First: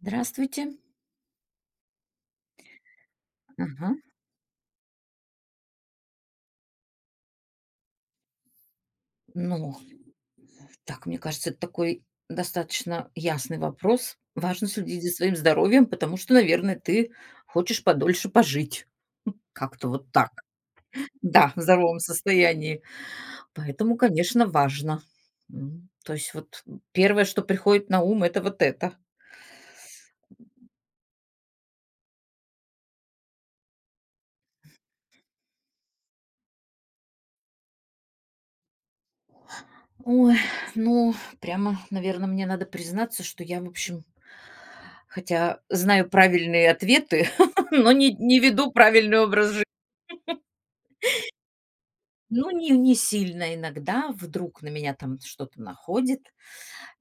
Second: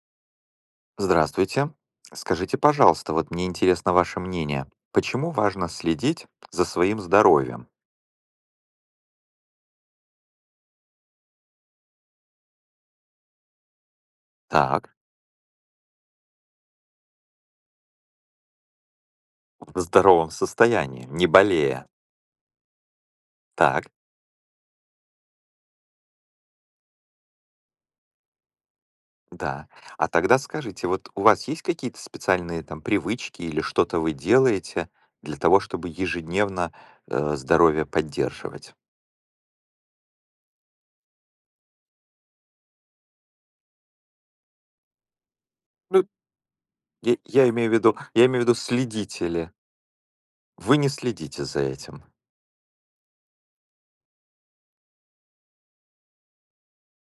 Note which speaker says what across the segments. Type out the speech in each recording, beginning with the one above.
Speaker 1: Здравствуйте.
Speaker 2: Здравствуйте. Скажите, пожалуйста, вот мне интересно
Speaker 1: Ага.
Speaker 2: ваше мнение. Почему важно следить за своим здоровьем?
Speaker 1: Ну, так, мне кажется, это такой достаточно ясный вопрос. Важно
Speaker 2: Так,
Speaker 1: следить за своим здоровьем, потому что, наверное, ты хочешь подольше пожить.
Speaker 2: в
Speaker 1: Как-то вот так.
Speaker 2: здоровом состоянии, не
Speaker 1: Да, в
Speaker 2: болея.
Speaker 1: здоровом состоянии.
Speaker 2: Так,
Speaker 1: Поэтому, конечно, важно. То есть вот первое, что приходит на ум, это вот это.
Speaker 2: да. А тогда скажите, вот у вас есть какие-то специальные там привычки или что-то вы делаете для того, чтобы ежедневно здоровье поддерживать?
Speaker 1: Ой, ну, прямо, наверное, мне надо признаться, что я, в общем, хотя
Speaker 2: Ну,
Speaker 1: знаю правильные ответы,
Speaker 2: я имею в
Speaker 1: но
Speaker 2: виду,
Speaker 1: не,
Speaker 2: я
Speaker 1: не
Speaker 2: имею в виду,
Speaker 1: веду правильный
Speaker 2: следите ли.
Speaker 1: образ.
Speaker 2: Вы не следите за этим.
Speaker 1: Ну, не сильно иногда вдруг на меня там что-то находит.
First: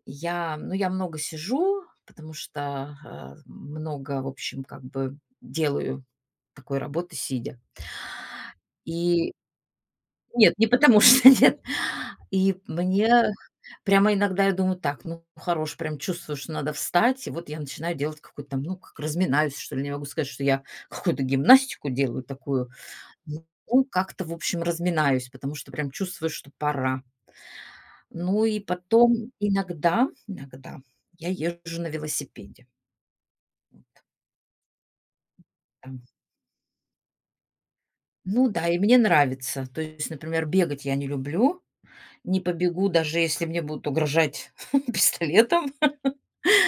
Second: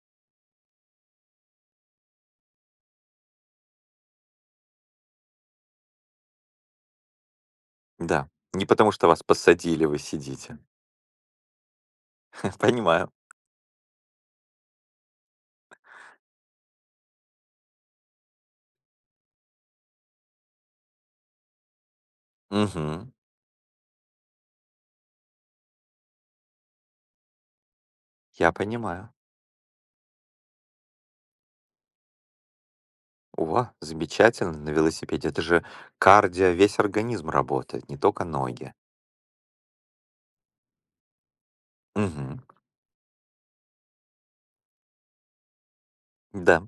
Speaker 1: Я много сижу, потому что, много, в общем, как бы делаю такой работы сидя.
Speaker 2: Да. Не потому что вас
Speaker 1: И
Speaker 2: посадили, вы
Speaker 1: нет,
Speaker 2: сидите.
Speaker 1: не потому что нет. И
Speaker 2: Понимаю.
Speaker 1: мне прямо иногда я думаю: "Так, ну, хорош". Прям чувствую, что надо встать. И вот я начинаю делать какую-то там, ну, как разминаюсь, что ли. Не могу сказать, что я какую-то гимнастику делаю такую.
Speaker 2: Мгм.
Speaker 1: Ну, как-то, в общем, разминаюсь, потому что прям чувствую, что пора. Ну
Speaker 2: Я
Speaker 1: и
Speaker 2: понимаю.
Speaker 1: потом иногда я езжу на велосипеде.
Speaker 2: О, замечательно, на велосипеде. Это же
Speaker 1: Там.
Speaker 2: кардио, весь организм работает, не только
Speaker 1: Ну да,
Speaker 2: ноги.
Speaker 1: и мне нравится. То есть, например, бегать я не люблю,
Speaker 2: Мгм.
Speaker 1: не побегу, даже если мне будут угрожать пистолетом.
Speaker 2: Да,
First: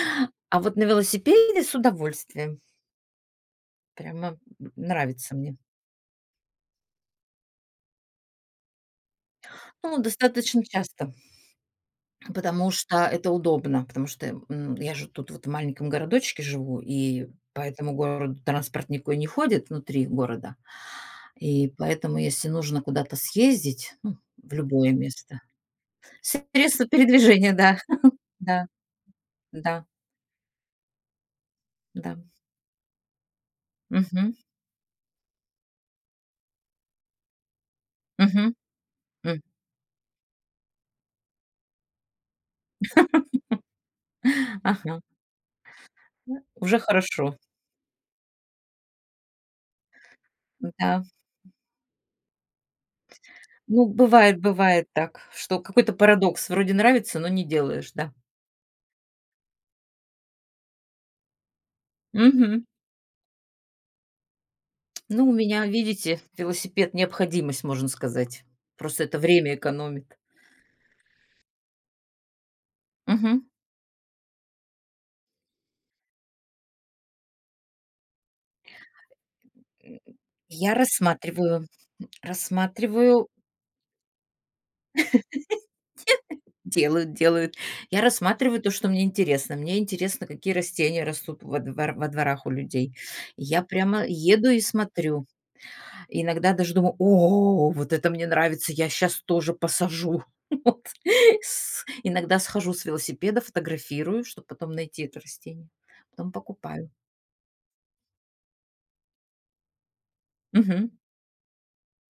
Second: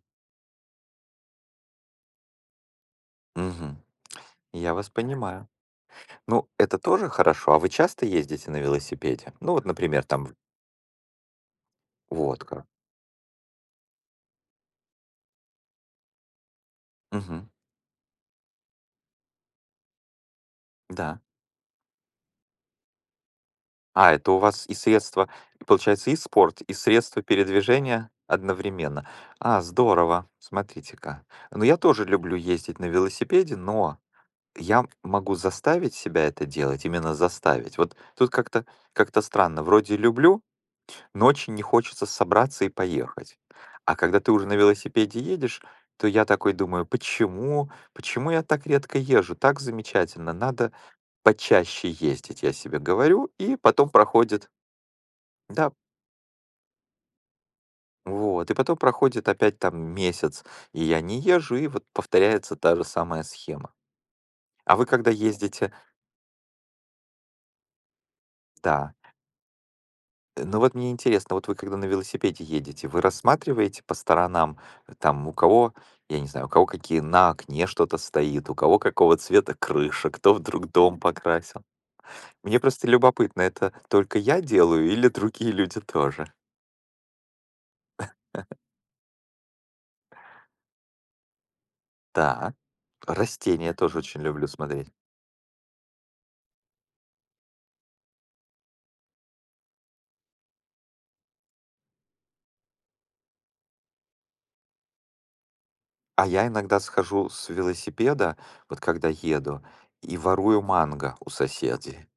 Speaker 1: А вот на велосипеде с удовольствием.
Speaker 2: мгм.
Speaker 1: Прямо
Speaker 2: Я вас
Speaker 1: нравится
Speaker 2: понимаю.
Speaker 1: мне.
Speaker 2: Ну, это тоже хорошо. А вы часто ездите на велосипеде? Ну, вот,
Speaker 1: Ну,
Speaker 2: например, там
Speaker 1: достаточно часто,
Speaker 2: вот как.
Speaker 1: потому что это удобно, потому что я же тут вот в маленьком городочке живу, и
Speaker 2: Мгм.
Speaker 1: по этому городу транспорт никакой не ходит внутри города.
Speaker 2: Да.
Speaker 1: И поэтому, если нужно куда-то съездить,
Speaker 2: А,
Speaker 1: ну,
Speaker 2: это у
Speaker 1: в
Speaker 2: вас и
Speaker 1: любое
Speaker 2: средства,
Speaker 1: место
Speaker 2: и, получается, и спорт, и
Speaker 1: средства
Speaker 2: средства
Speaker 1: передвижения, да,
Speaker 2: передвижения
Speaker 1: да,
Speaker 2: одновременно. А,
Speaker 1: да,
Speaker 2: здорово. Смотрите-ка. Ну, я тоже
Speaker 1: да.
Speaker 2: люблю ездить на велосипеде, но
Speaker 1: Мгм,
Speaker 2: я могу заставить себя это делать, именно заставить. Вот тут
Speaker 1: мгм,
Speaker 2: как-то
Speaker 1: м.
Speaker 2: странно. Вроде люблю, но очень не хочется собраться и поехать. А когда ты уже на
Speaker 1: Ага,
Speaker 2: велосипеде едешь, то я такой
Speaker 1: уже
Speaker 2: думаю,
Speaker 1: хорошо.
Speaker 2: почему я так редко езжу? Так замечательно, надо
Speaker 1: Да.
Speaker 2: почаще ездить, я себе говорю. И
Speaker 1: Ну,
Speaker 2: потом
Speaker 1: бывает,
Speaker 2: проходит,
Speaker 1: бывает так, что
Speaker 2: да,
Speaker 1: какой-то парадокс: вроде нравится, но не делаешь, да.
Speaker 2: вот, и потом проходит опять там месяц, и я не езжу, и вот повторяется
Speaker 1: Мгм.
Speaker 2: та же самая схема. А вы когда
Speaker 1: Ну, у меня,
Speaker 2: ездите,
Speaker 1: видите, велосипед — необходимость, можно сказать.
Speaker 2: да,
Speaker 1: Просто это время экономит.
Speaker 2: ну вот мне интересно, вот вы когда на велосипеде едете, вы
Speaker 1: Мгм.
Speaker 2: рассматриваете по сторонам, там у кого, я не знаю, у кого какие на окне что-то стоит, у кого какого цвета крыша, кто вдруг
Speaker 1: Я
Speaker 2: дом покрасил.
Speaker 1: рассматриваю,
Speaker 2: Мне просто
Speaker 1: рассматриваю
Speaker 2: любопытно, это только я делаю или другие люди тоже?
Speaker 1: Делают, делают. Я рассматриваю то, что мне интересно. Мне интересно, какие растения растут во дворах у
Speaker 2: Так.
Speaker 1: людей. Я
Speaker 2: Растения тоже
Speaker 1: прямо
Speaker 2: очень люблю
Speaker 1: еду и
Speaker 2: смотреть.
Speaker 1: смотрю. Иногда даже думаю: "О, вот это мне нравится, я сейчас тоже посажу". Вот. С иногда схожу с велосипеда, фотографирую, чтобы потом найти это растение.
Speaker 2: А
Speaker 1: Потом
Speaker 2: я иногда
Speaker 1: покупаю.
Speaker 2: схожу с велосипеда, вот когда еду, и ворую
Speaker 1: Мгм.
Speaker 2: манго у соседей.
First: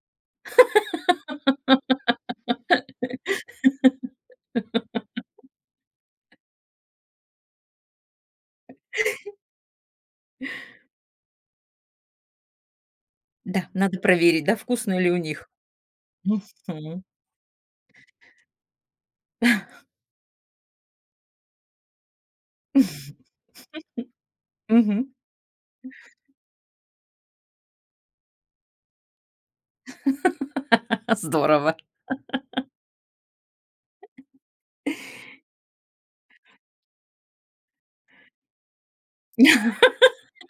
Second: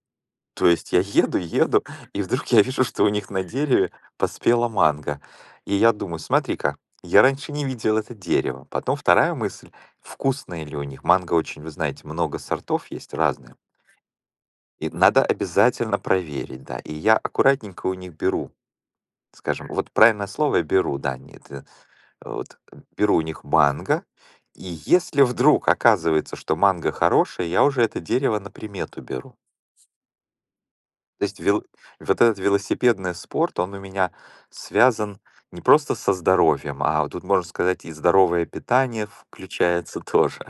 Speaker 2: То есть я еду, и вдруг я вижу, что у них на дереве поспела манго. И я думаю, смотри-ка, я раньше не видел это дерево. Потом вторая мысль, вкусное ли у них. Манго очень, вы знаете, много сортов есть разные.
Speaker 1: Да, надо проверить, да,
Speaker 2: И
Speaker 1: вкусно ли у
Speaker 2: надо
Speaker 1: них.
Speaker 2: обязательно проверить, да. И
Speaker 1: Мгм.
Speaker 2: я аккуратненько у них беру, скажем, вот правильное слово я беру, да, нет, вот беру у них манго, и
Speaker 1: Мгм.
Speaker 2: если вдруг оказывается, что манго хорошее, я уже это дерево на примету беру. То есть вел
Speaker 1: Здорово.
Speaker 2: вот этот велосипедный спорт, он у меня связан не просто со здоровьем, а вот тут, можно сказать, и здоровое питание включается тоже.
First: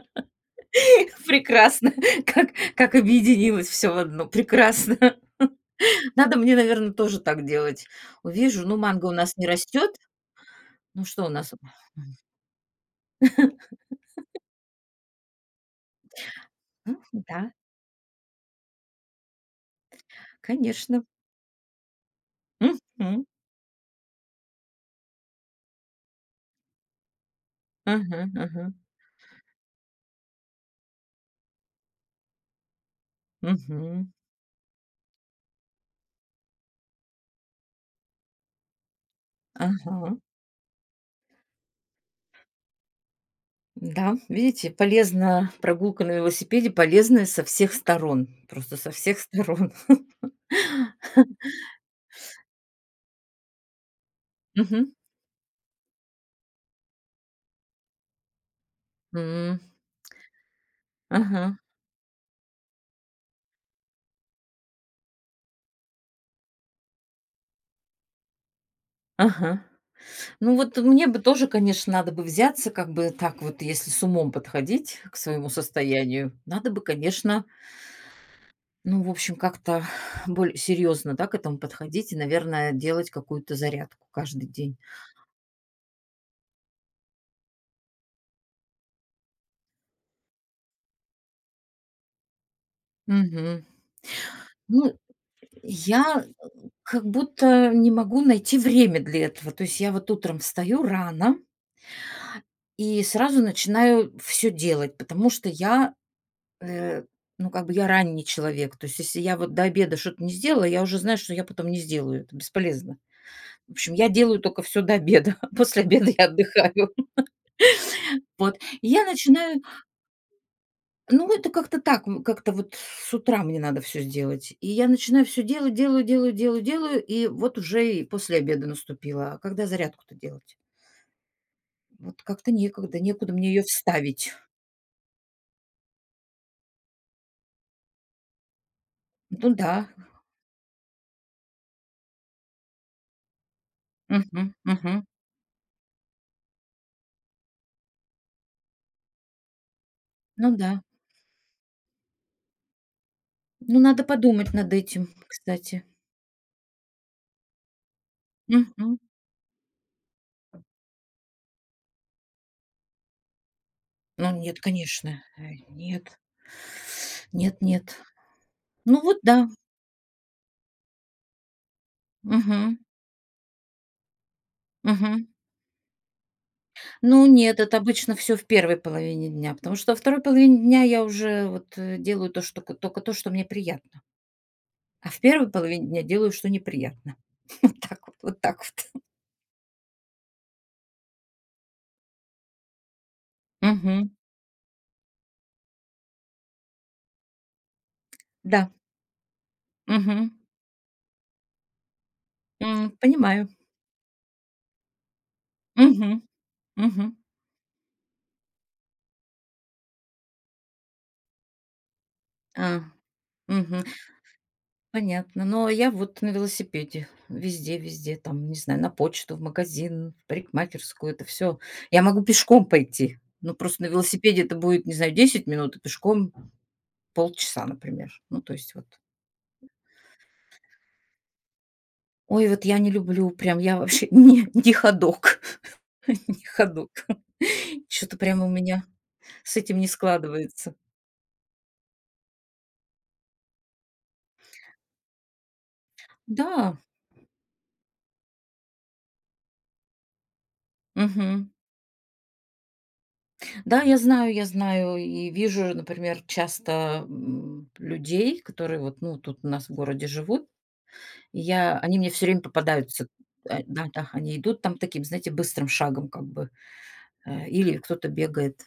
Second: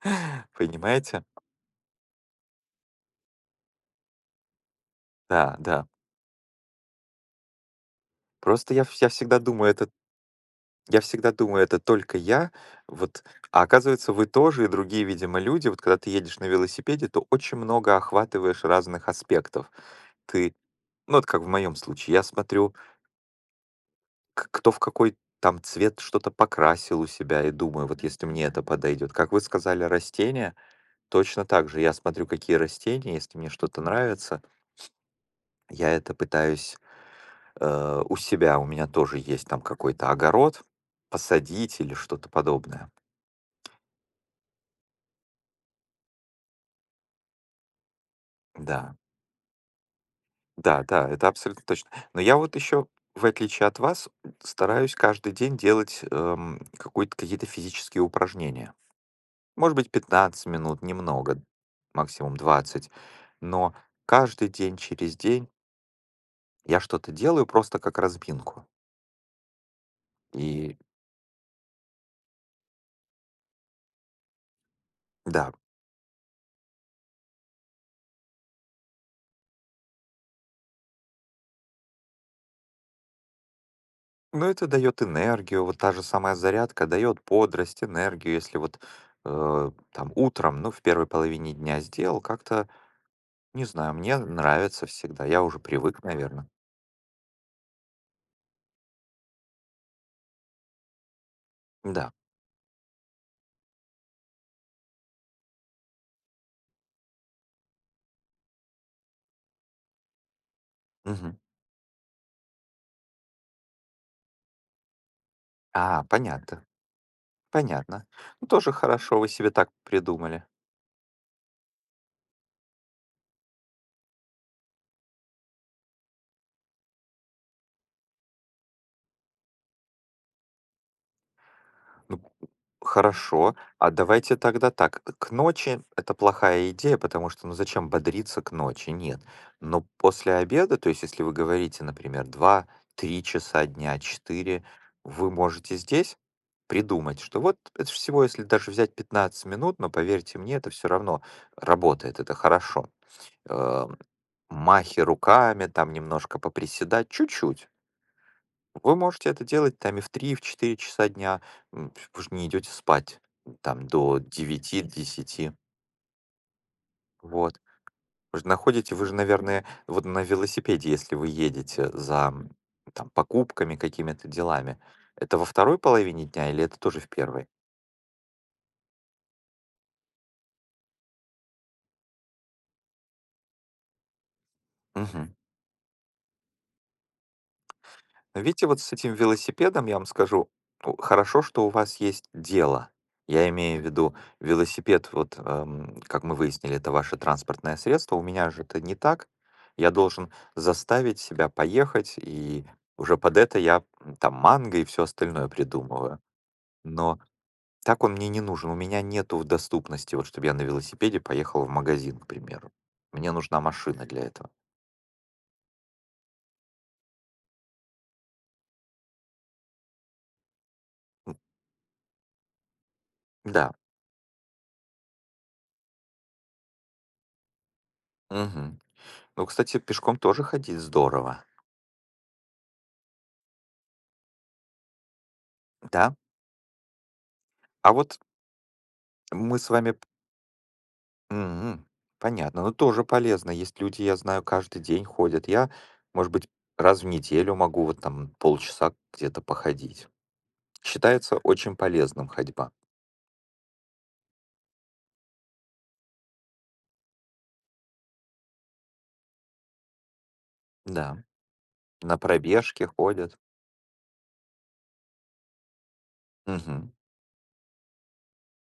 Speaker 2: Понимаете?
Speaker 1: Прекрасно. Как как объединилось все в одно. Прекрасно.
Speaker 2: Да, да.
Speaker 1: Надо мне, наверное, тоже так делать. Увижу,
Speaker 2: Просто
Speaker 1: ну,
Speaker 2: я вс
Speaker 1: манго
Speaker 2: я
Speaker 1: у нас
Speaker 2: всегда
Speaker 1: не
Speaker 2: думаю, это
Speaker 1: растет.
Speaker 2: Я
Speaker 1: Ну, что у
Speaker 2: всегда
Speaker 1: нас?
Speaker 2: думаю, это только я. Вот, а оказывается, вы тоже и другие, видимо, люди. Вот когда ты едешь на велосипеде, то
Speaker 1: Да,
Speaker 2: очень много охватываешь разных аспектов. Ты
Speaker 1: конечно.
Speaker 2: ну, вот как в моем случае, я смотрю
Speaker 1: Мгм.
Speaker 2: к кто в какой там цвет что-то покрасил у себя, и думаю, вот
Speaker 1: Ага,
Speaker 2: если мне это
Speaker 1: ага.
Speaker 2: подойдет. Как вы сказали, растения, точно так же. Я смотрю, какие растения, если мне что-то
Speaker 1: Мгм.
Speaker 2: нравится, я это пытаюсь у себя, у меня тоже есть там какой-то
Speaker 1: Ага.
Speaker 2: огород, посадить или что-то подобное.
Speaker 1: Да, видите, полезна прогулка на велосипеде, полезная со всех сторон. Просто со
Speaker 2: Да,
Speaker 1: всех сторон.
Speaker 2: да, да, это абсолютно точно. Но я вот еще, в отличие от вас,
Speaker 1: Мгм.
Speaker 2: стараюсь каждый день делать какие-то физические упражнения.
Speaker 1: М.
Speaker 2: Может быть, 15 минут, немного,
Speaker 1: Ага,
Speaker 2: максимум 20, но каждый день через день я что-то делаю просто как разминку.
Speaker 1: ага. Ну
Speaker 2: И
Speaker 1: вот мне бы тоже, конечно, надо бы взяться, как бы так вот, если с умом подходить к своему
Speaker 2: да,
Speaker 1: состоянию, надо бы, конечно, ну, в общем, как-то более серьезно, да, к этому подходить и, наверное, делать какую-то зарядку
Speaker 2: но
Speaker 1: каждый
Speaker 2: это
Speaker 1: день.
Speaker 2: дает энергию, вот та же самая зарядка дает бодрость, энергию, если вот там утром, ну, в первой половине дня сделал, как-то,
Speaker 1: Мгм.
Speaker 2: не знаю, мне нравится
Speaker 1: Ну,
Speaker 2: всегда, я уже привык,
Speaker 1: я
Speaker 2: наверное.
Speaker 1: как будто не могу найти время для этого. То есть я вот утром встаю рано
Speaker 2: Да.
Speaker 1: и сразу начинаю все делать, потому что я… Э, ну, как бы я ранний человек. То есть, если я вот до обеда что-то не сделала, я уже знаю, что
Speaker 2: Мгм.
Speaker 1: я потом не сделаю. Это бесполезно. В общем, я делаю только все до обеда. После
Speaker 2: А,
Speaker 1: обеда я
Speaker 2: понятно,
Speaker 1: отдыхаю.
Speaker 2: понятно. Ну,
Speaker 1: Вот.
Speaker 2: тоже
Speaker 1: И я
Speaker 2: хорошо, вы себе
Speaker 1: начинаю,
Speaker 2: так придумали.
Speaker 1: ну, это как-то так, как-то вот с утра мне надо все сделать. И я начинаю все делать, делаю, делаю, делаю, делаю, и вот уже и после обеда наступило. А когда зарядку-то делать?
Speaker 2: Ну,
Speaker 1: Вот как-то некогда, некуда мне
Speaker 2: хорошо.
Speaker 1: ее
Speaker 2: А
Speaker 1: вставить.
Speaker 2: давайте тогда так. К ночи это плохая идея, потому что ну зачем бодриться к ночи? Нет.
Speaker 1: Ну да.
Speaker 2: Но после обеда, то есть если вы говорите, например, два-три часа дня,
Speaker 1: Мгм,
Speaker 2: четыре,
Speaker 1: мгм.
Speaker 2: вы можете здесь придумать, что вот это ж всего, если даже взять 15 минут, но поверьте
Speaker 1: Ну
Speaker 2: мне, это
Speaker 1: да.
Speaker 2: все равно работает, это хорошо.
Speaker 1: Ну,
Speaker 2: Эм,
Speaker 1: надо подумать над
Speaker 2: Махи
Speaker 1: этим,
Speaker 2: руками,
Speaker 1: кстати.
Speaker 2: там немножко поприседать, чуть-чуть, вы
Speaker 1: Мгм.
Speaker 2: можете это делать там и в 3, и в 4 часа дня. Вы же не идете спать там до
Speaker 1: Ну нет,
Speaker 2: девяти,
Speaker 1: конечно,
Speaker 2: 10,
Speaker 1: нет. Нет,
Speaker 2: вот.
Speaker 1: нет.
Speaker 2: Вы же находите,
Speaker 1: Ну
Speaker 2: вы же,
Speaker 1: вот да.
Speaker 2: наверное, вот на велосипеде, если вы едете за
Speaker 1: Мгм.
Speaker 2: там, покупками, какими-то делами,
Speaker 1: Мгм.
Speaker 2: это во второй половине дня или это тоже в
Speaker 1: Ну
Speaker 2: первой?
Speaker 1: нет, это обычно все в первой половине дня, потому что во второй половине дня я уже вот, э, делаю то, что ко только то, что мне приятно, а в
Speaker 2: Мгм.
Speaker 1: первой половине дня делаю, что неприятно. Вот так вот, вот так
Speaker 2: Видите, вот с
Speaker 1: вот.
Speaker 2: этим велосипедом, я вам скажу, хорошо, что у вас есть дело. Я имею в
Speaker 1: Мгм.
Speaker 2: виду велосипед, вот, как мы выяснили, это ваше транспортное средство. У меня же
Speaker 1: Да.
Speaker 2: это не так. Я
Speaker 1: Мгм.
Speaker 2: должен заставить себя поехать, и
Speaker 1: М,
Speaker 2: уже под
Speaker 1: понимаю.
Speaker 2: это я там манго и все остальное
Speaker 1: Мгм.
Speaker 2: придумываю.
Speaker 1: Мгм.
Speaker 2: Но так он мне не нужен. У меня нету в доступности, вот, чтобы я на велосипеде поехал в магазин, к примеру.
Speaker 1: А.
Speaker 2: Мне нужна
Speaker 1: Мгм.
Speaker 2: машина для этого.
Speaker 1: Понятно. Но я вот на велосипеде везде, везде, там, не знаю, на почту, в магазин, в парикмахерскую, это
Speaker 2: М,
Speaker 1: все. Я могу пешком пойти, но
Speaker 2: Да.
Speaker 1: просто на велосипеде это будет, не знаю, 10 минут, а пешком полчаса, например. Ну, то есть
Speaker 2: Мгм.
Speaker 1: вот.
Speaker 2: Ну, кстати, пешком тоже ходить здорово.
Speaker 1: Ой, вот я не люблю, прям я вообще не ходок,
Speaker 2: Да,
Speaker 1: не ходок.
Speaker 2: А
Speaker 1: Что-то
Speaker 2: вот
Speaker 1: прям у меня с
Speaker 2: мы с
Speaker 1: этим не
Speaker 2: вами п
Speaker 1: складывается.
Speaker 2: мгм. Понятно. Но тоже полезно. Есть люди, я знаю, каждый день ходят. Я, может быть,
Speaker 1: Да,
Speaker 2: раз в неделю могу вот там полчаса где-то походить. Считается
Speaker 1: мгм.
Speaker 2: очень полезным ходьба.
Speaker 1: Да, я знаю и вижу, например, часто, людей, которые вот, ну, тут у нас в городе живут.
Speaker 2: Да,
Speaker 1: И я они мне
Speaker 2: на
Speaker 1: все время
Speaker 2: пробежке
Speaker 1: попадаются.
Speaker 2: ходят.
Speaker 1: А, да-да, они идут там таким, знаете, быстрым шагом как бы,
Speaker 2: Мгм.
Speaker 1: или кто-то бегает.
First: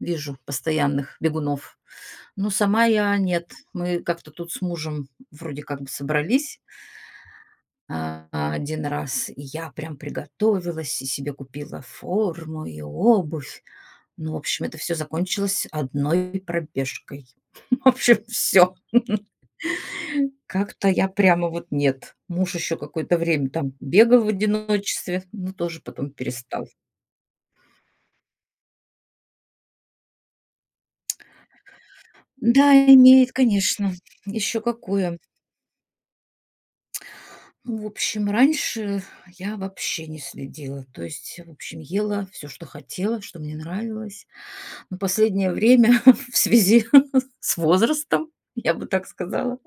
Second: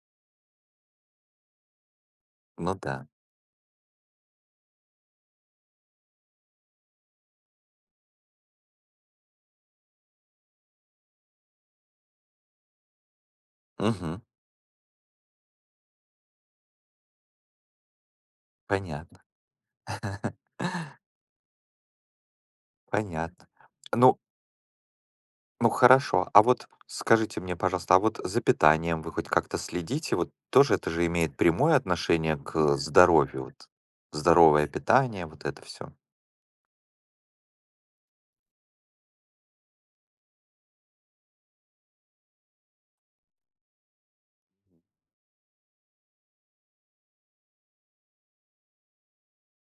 Speaker 1: Вижу постоянных бегунов. Ну,
Speaker 2: Ну
Speaker 1: сама
Speaker 2: да.
Speaker 1: я нет. Мы как-то тут с мужем вроде как бы собрались, а, 1 раз, и я прям приготовилась, и себе купила форму и обувь.
Speaker 2: Мгм.
Speaker 1: Ну, в общем, это все закончилось одной пробежкой. В общем, все.
Speaker 2: Понятно.
Speaker 1: Как-то я прямо вот нет. Муж еще какое-то
Speaker 2: Понятно.
Speaker 1: время там
Speaker 2: Ну,
Speaker 1: бегал в одиночестве, но
Speaker 2: Ну
Speaker 1: тоже потом
Speaker 2: хорошо, а вот
Speaker 1: перестал.
Speaker 2: скажите мне, пожалуйста, а вот за питанием вы хоть как-то следите? Вот тоже это же имеет прямое отношение
Speaker 1: Да,
Speaker 2: к
Speaker 1: имеет,
Speaker 2: здоровью, вот
Speaker 1: конечно. Еще
Speaker 2: здоровое
Speaker 1: какое.
Speaker 2: питание, вот это все.
Speaker 1: В общем, раньше я вообще не следила. То есть, в общем, ела все, что хотела, что мне нравилось. Но последнее время в связи с возрастом, я бы так сказала.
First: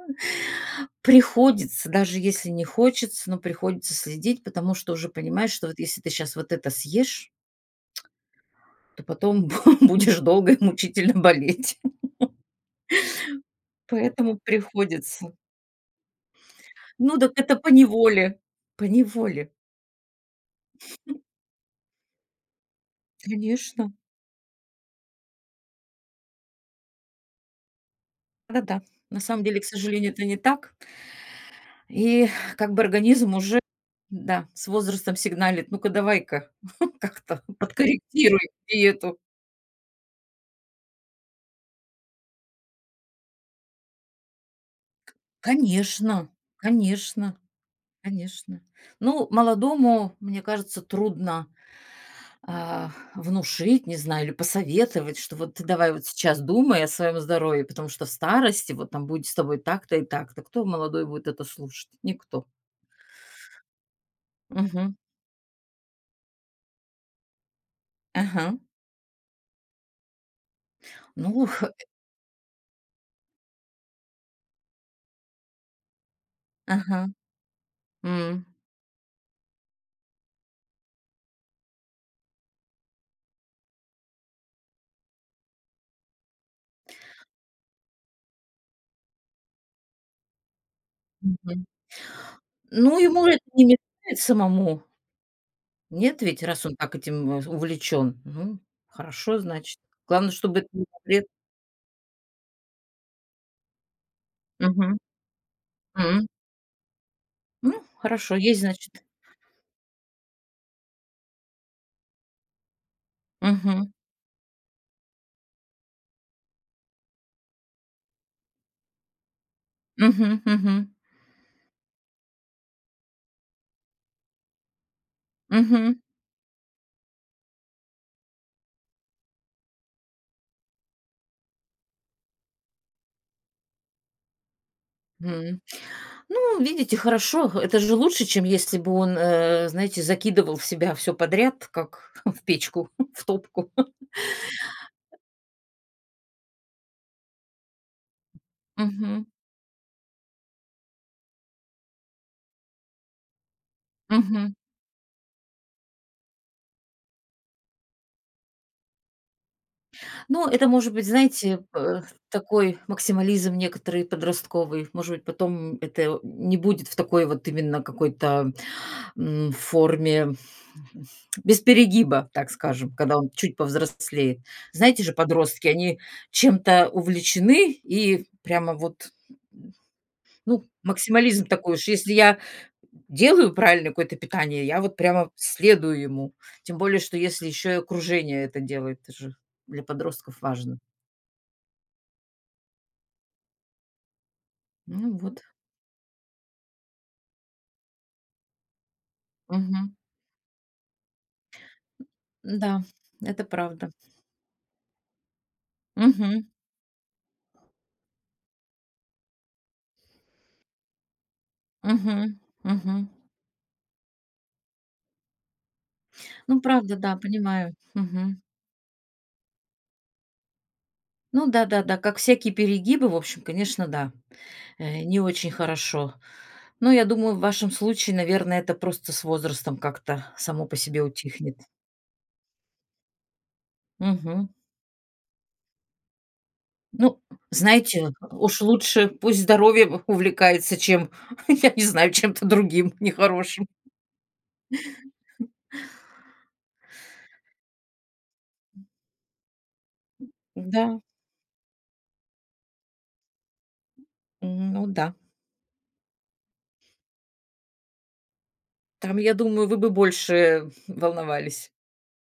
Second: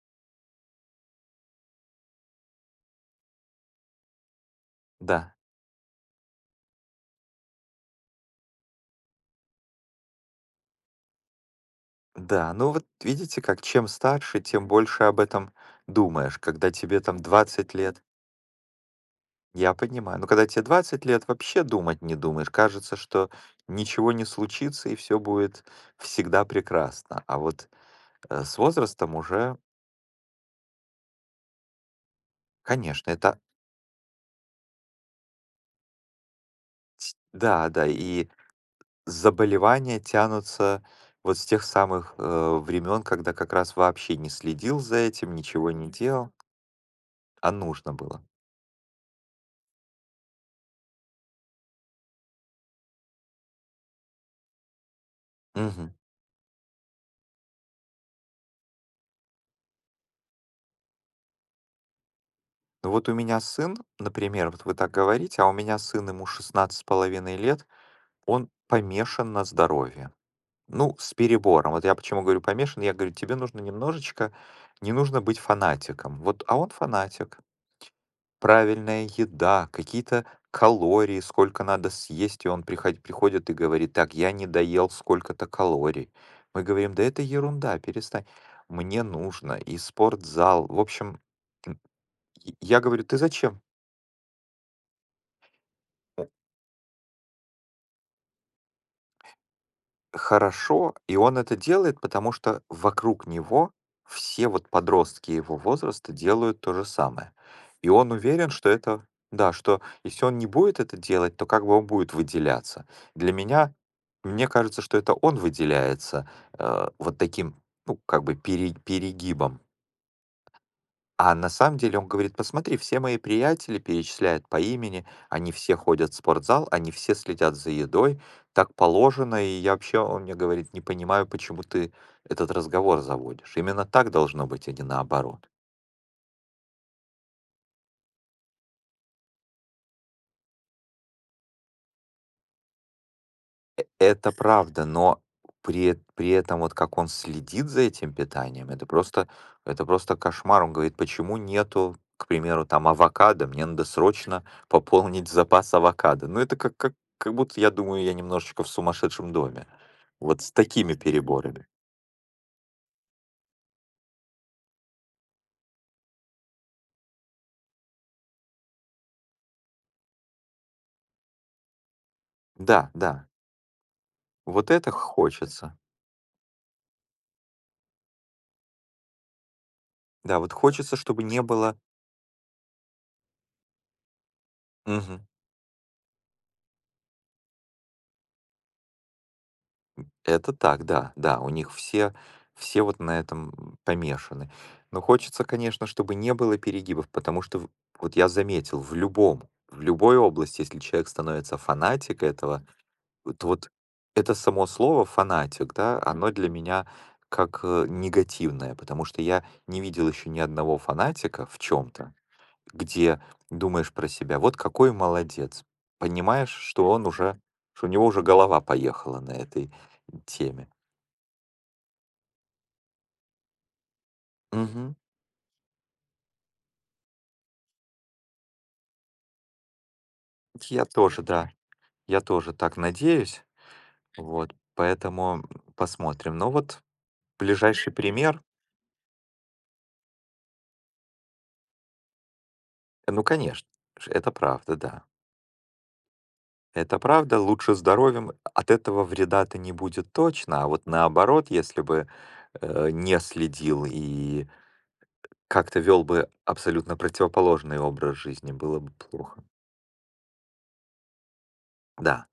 Speaker 1: Приходится, даже если не хочется, но приходится следить, потому что уже
Speaker 2: Да,
Speaker 1: понимаешь, что вот если ты сейчас вот это съешь, то потом будешь долго и мучительно болеть.
Speaker 2: да, ну вот видите, как чем
Speaker 1: Поэтому
Speaker 2: старше, тем больше об
Speaker 1: приходится.
Speaker 2: этом думаешь, когда тебе там
Speaker 1: Ну так это по
Speaker 2: 20 лет,
Speaker 1: неволе. По неволе.
Speaker 2: я понимаю, но когда тебе 20 лет, вообще думать не думаешь, кажется, что
Speaker 1: Конечно.
Speaker 2: ничего не случится и все будет всегда прекрасно, а вот с
Speaker 1: Да-да.
Speaker 2: возрастом
Speaker 1: На самом
Speaker 2: уже,
Speaker 1: деле, к сожалению, это не так. И как бы
Speaker 2: конечно,
Speaker 1: организм
Speaker 2: это
Speaker 1: уже, да, с возрастом сигналит: "Ну-ка, давай-ка как-то
Speaker 2: да, да, и
Speaker 1: подкорректируй диету".
Speaker 2: заболевания тянутся вот с тех самых, времен, когда как раз вообще не следил за этим, ничего не
Speaker 1: Конечно,
Speaker 2: делал,
Speaker 1: конечно.
Speaker 2: а нужно было.
Speaker 1: Конечно. Ну, молодому, мне кажется, трудно, внушить, не знаю, или посоветовать, что вот ты
Speaker 2: Мгм.
Speaker 1: давай вот сейчас думай о своем здоровье, потому что в старости вот там будет с тобой так-то и так-то. Кто молодой будет это слушать? Никто.
Speaker 2: Ну вот у меня сын, например, вот вы так
Speaker 1: Мгм.
Speaker 2: говорите, а у меня сын, ему 16 с половиной лет, он
Speaker 1: Ага.
Speaker 2: помешан на здоровье. Ну, с
Speaker 1: Ну,
Speaker 2: перебором. Вот я почему говорю помешан, я говорю, тебе нужно немножечко, не нужно быть фанатиком. Вот, а он
Speaker 1: ага.
Speaker 2: фанатик.
Speaker 1: М.
Speaker 2: Правильная еда, какие-то калории, сколько надо съесть, и он приходит и говорит, так, я не доел сколько-то калорий. Мы говорим, да это ерунда, перестань. Мне нужно и спортзал. В общем,
Speaker 1: Мгм.
Speaker 2: м, и я
Speaker 1: Ну,
Speaker 2: говорю, ты
Speaker 1: ему это
Speaker 2: зачем?
Speaker 1: не мешает самому. Нет ведь, раз он так этим, увлечен. Ну, хорошо, значит. Главное, чтобы это не
Speaker 2: Хорошо,
Speaker 1: во
Speaker 2: и
Speaker 1: вред.
Speaker 2: он это делает, потому что вокруг него все вот
Speaker 1: Мгм.
Speaker 2: подростки его возраста
Speaker 1: М.
Speaker 2: делают то же самое.
Speaker 1: Ну,
Speaker 2: И он
Speaker 1: хорошо,
Speaker 2: уверен,
Speaker 1: есть,
Speaker 2: что
Speaker 1: значит.
Speaker 2: это, да, что если он не будет это делать, то как бы он будет выделяться. Для меня,
Speaker 1: Мгм.
Speaker 2: мне кажется, что это он выделяется вот таким, ну, как бы перегибом,
Speaker 1: Мгм, мгм,
Speaker 2: а на самом деле он говорит, посмотри, все мои приятели перечисляют по имени, они все
Speaker 1: мгм,
Speaker 2: ходят в спортзал, они все следят за едой, так положено, и я вообще, он мне говорит, не понимаю, почему ты этот разговор заводишь. Именно так должно быть, а не наоборот.
Speaker 1: м. Ну, видите, хорошо. Это же лучше, чем если бы он, знаете, закидывал в себя все подряд, как в печку, в топку.
Speaker 2: Это правда, но при при этом вот как он следит за этим питанием, это
Speaker 1: Мгм,
Speaker 2: просто кошмар. Он говорит: "Почему нету, к примеру, там авокадо? Мне надо срочно
Speaker 1: мгм.
Speaker 2: пополнить запас авокадо". Ну, это как будто, я думаю, я немножечко в сумасшедшем доме. Вот
Speaker 1: Ну,
Speaker 2: с
Speaker 1: это, может
Speaker 2: такими
Speaker 1: быть, знаете,
Speaker 2: переборами.
Speaker 1: такой максимализм некоторый подростковый. Может быть, потом это не будет в такой вот именно какой-то… в форме без перегиба, так
Speaker 2: Да,
Speaker 1: скажем,
Speaker 2: да,
Speaker 1: когда он чуть повзрослеет.
Speaker 2: вот это
Speaker 1: Знаете же, подростки,
Speaker 2: хочется.
Speaker 1: они чем-то увлечены и прямо вот,
Speaker 2: Да, вот
Speaker 1: ну,
Speaker 2: хочется, чтобы не
Speaker 1: максимализм такой
Speaker 2: было.
Speaker 1: уж. Если я делаю правильное какое-то питание, я вот
Speaker 2: Мгм.
Speaker 1: прямо следую ему. Тем более, что если еще и окружение это делает, это же для подростков
Speaker 2: Это
Speaker 1: важно.
Speaker 2: так, да, да, у них все, все вот на этом помешаны. Но
Speaker 1: Ну вот.
Speaker 2: хочется, конечно, чтобы не было перегибов, потому что вот я заметил, в
Speaker 1: Мгм.
Speaker 2: любой области, если человек становится фанатик этого,
Speaker 1: Да,
Speaker 2: вот
Speaker 1: это
Speaker 2: вот
Speaker 1: правда.
Speaker 2: это само слово фанатик, да, оно
Speaker 1: Мгм.
Speaker 2: для меня как негативное, потому что я не видел еще ни одного фанатика в чем-то,
Speaker 1: Мгм. Мгм.
Speaker 2: где думаешь про себя, вот какой молодец, понимаешь,
Speaker 1: Ну,
Speaker 2: что
Speaker 1: правда,
Speaker 2: он
Speaker 1: да,
Speaker 2: уже,
Speaker 1: понимаю.
Speaker 2: что у него уже
Speaker 1: Мгм.
Speaker 2: голова поехала на этой теме.
Speaker 1: Ну да-да-да, как всякие перегибы, в общем, конечно, да,
Speaker 2: Мгм.
Speaker 1: не очень хорошо. Но я думаю, в вашем случае, наверное, это просто с возрастом как-то само по
Speaker 2: Я
Speaker 1: себе
Speaker 2: тоже, да.
Speaker 1: утихнет.
Speaker 2: Я тоже так надеюсь.
Speaker 1: Мгм.
Speaker 2: Вот, поэтому посмотрим. Но вот
Speaker 1: Ну,
Speaker 2: ближайший
Speaker 1: знаете,
Speaker 2: пример,
Speaker 1: уж лучше пусть здоровьем увлекается, чем, я не знаю, чем-то другим
Speaker 2: ну, конечно,
Speaker 1: нехорошим.
Speaker 2: это правда, да. Это правда, лучше здоровьем от этого вреда-то не будет точно, а вот
Speaker 1: Да,
Speaker 2: наоборот, если бы не следил и
Speaker 1: ну да.
Speaker 2: как-то вел бы абсолютно противоположный образ жизни, было бы
Speaker 1: Там, я
Speaker 2: плохо.
Speaker 1: думаю, вы бы больше волновались.
Speaker 2: Да.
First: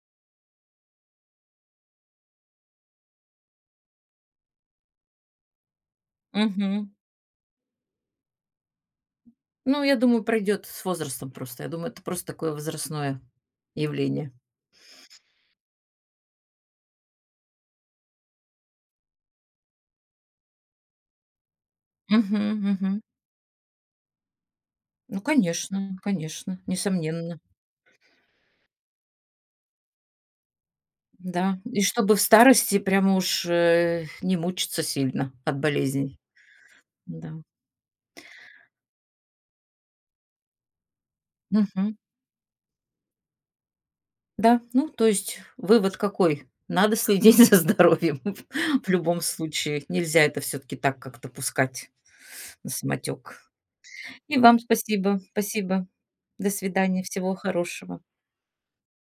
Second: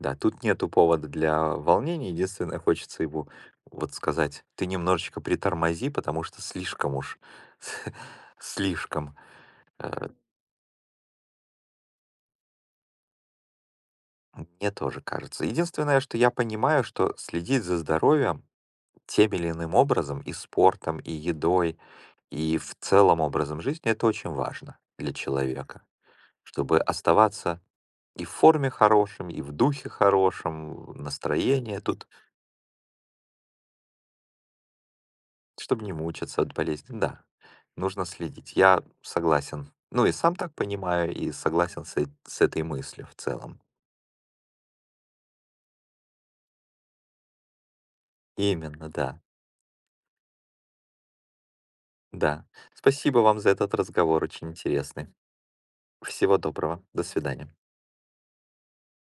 Speaker 2: Да, тут нету повода для волнения. Единственное, хочется ему вот сказать, ты немножечко притормози, потому что
Speaker 1: Мгм.
Speaker 2: слишком уж, слишком.
Speaker 1: Ну, я
Speaker 2: Э,
Speaker 1: думаю, пройдет с возрастом просто. Я думаю, это просто такое возрастное явление.
Speaker 2: Мне тоже кажется. Единственное, что я понимаю, что следить за здоровьем тем или иным образом, и спортом, и едой,
Speaker 1: Мгм,
Speaker 2: и в
Speaker 1: мгм.
Speaker 2: целом образом жизни, это очень важно для
Speaker 1: Ну,
Speaker 2: человека,
Speaker 1: конечно, конечно,
Speaker 2: чтобы
Speaker 1: несомненно.
Speaker 2: оставаться и в форме хорошем, и в духе хорошем,
Speaker 1: Да.
Speaker 2: настроение.
Speaker 1: И
Speaker 2: Тут
Speaker 1: чтобы в старости прямо уж, не мучиться сильно от
Speaker 2: чтобы не
Speaker 1: болезней.
Speaker 2: мучиться от болезни, да,
Speaker 1: Да.
Speaker 2: нужно следить. Я согласен. Ну и сам так понимаю, и согласен с,
Speaker 1: Мгм.
Speaker 2: с этой мыслью в целом.
Speaker 1: Да, ну, то есть вывод какой? Надо следить за здоровьем
Speaker 2: Именно,
Speaker 1: в
Speaker 2: да,
Speaker 1: любом случае. Нельзя это все таки так как-то пускать
Speaker 2: да.
Speaker 1: на
Speaker 2: Спасибо вам
Speaker 1: самотек.
Speaker 2: за этот разговор,
Speaker 1: И
Speaker 2: очень
Speaker 1: вам
Speaker 2: интересный.
Speaker 1: спасибо. Спасибо.
Speaker 2: Всего
Speaker 1: До
Speaker 2: доброго,
Speaker 1: свидания.
Speaker 2: до
Speaker 1: Всего
Speaker 2: свидания.
Speaker 1: хорошего.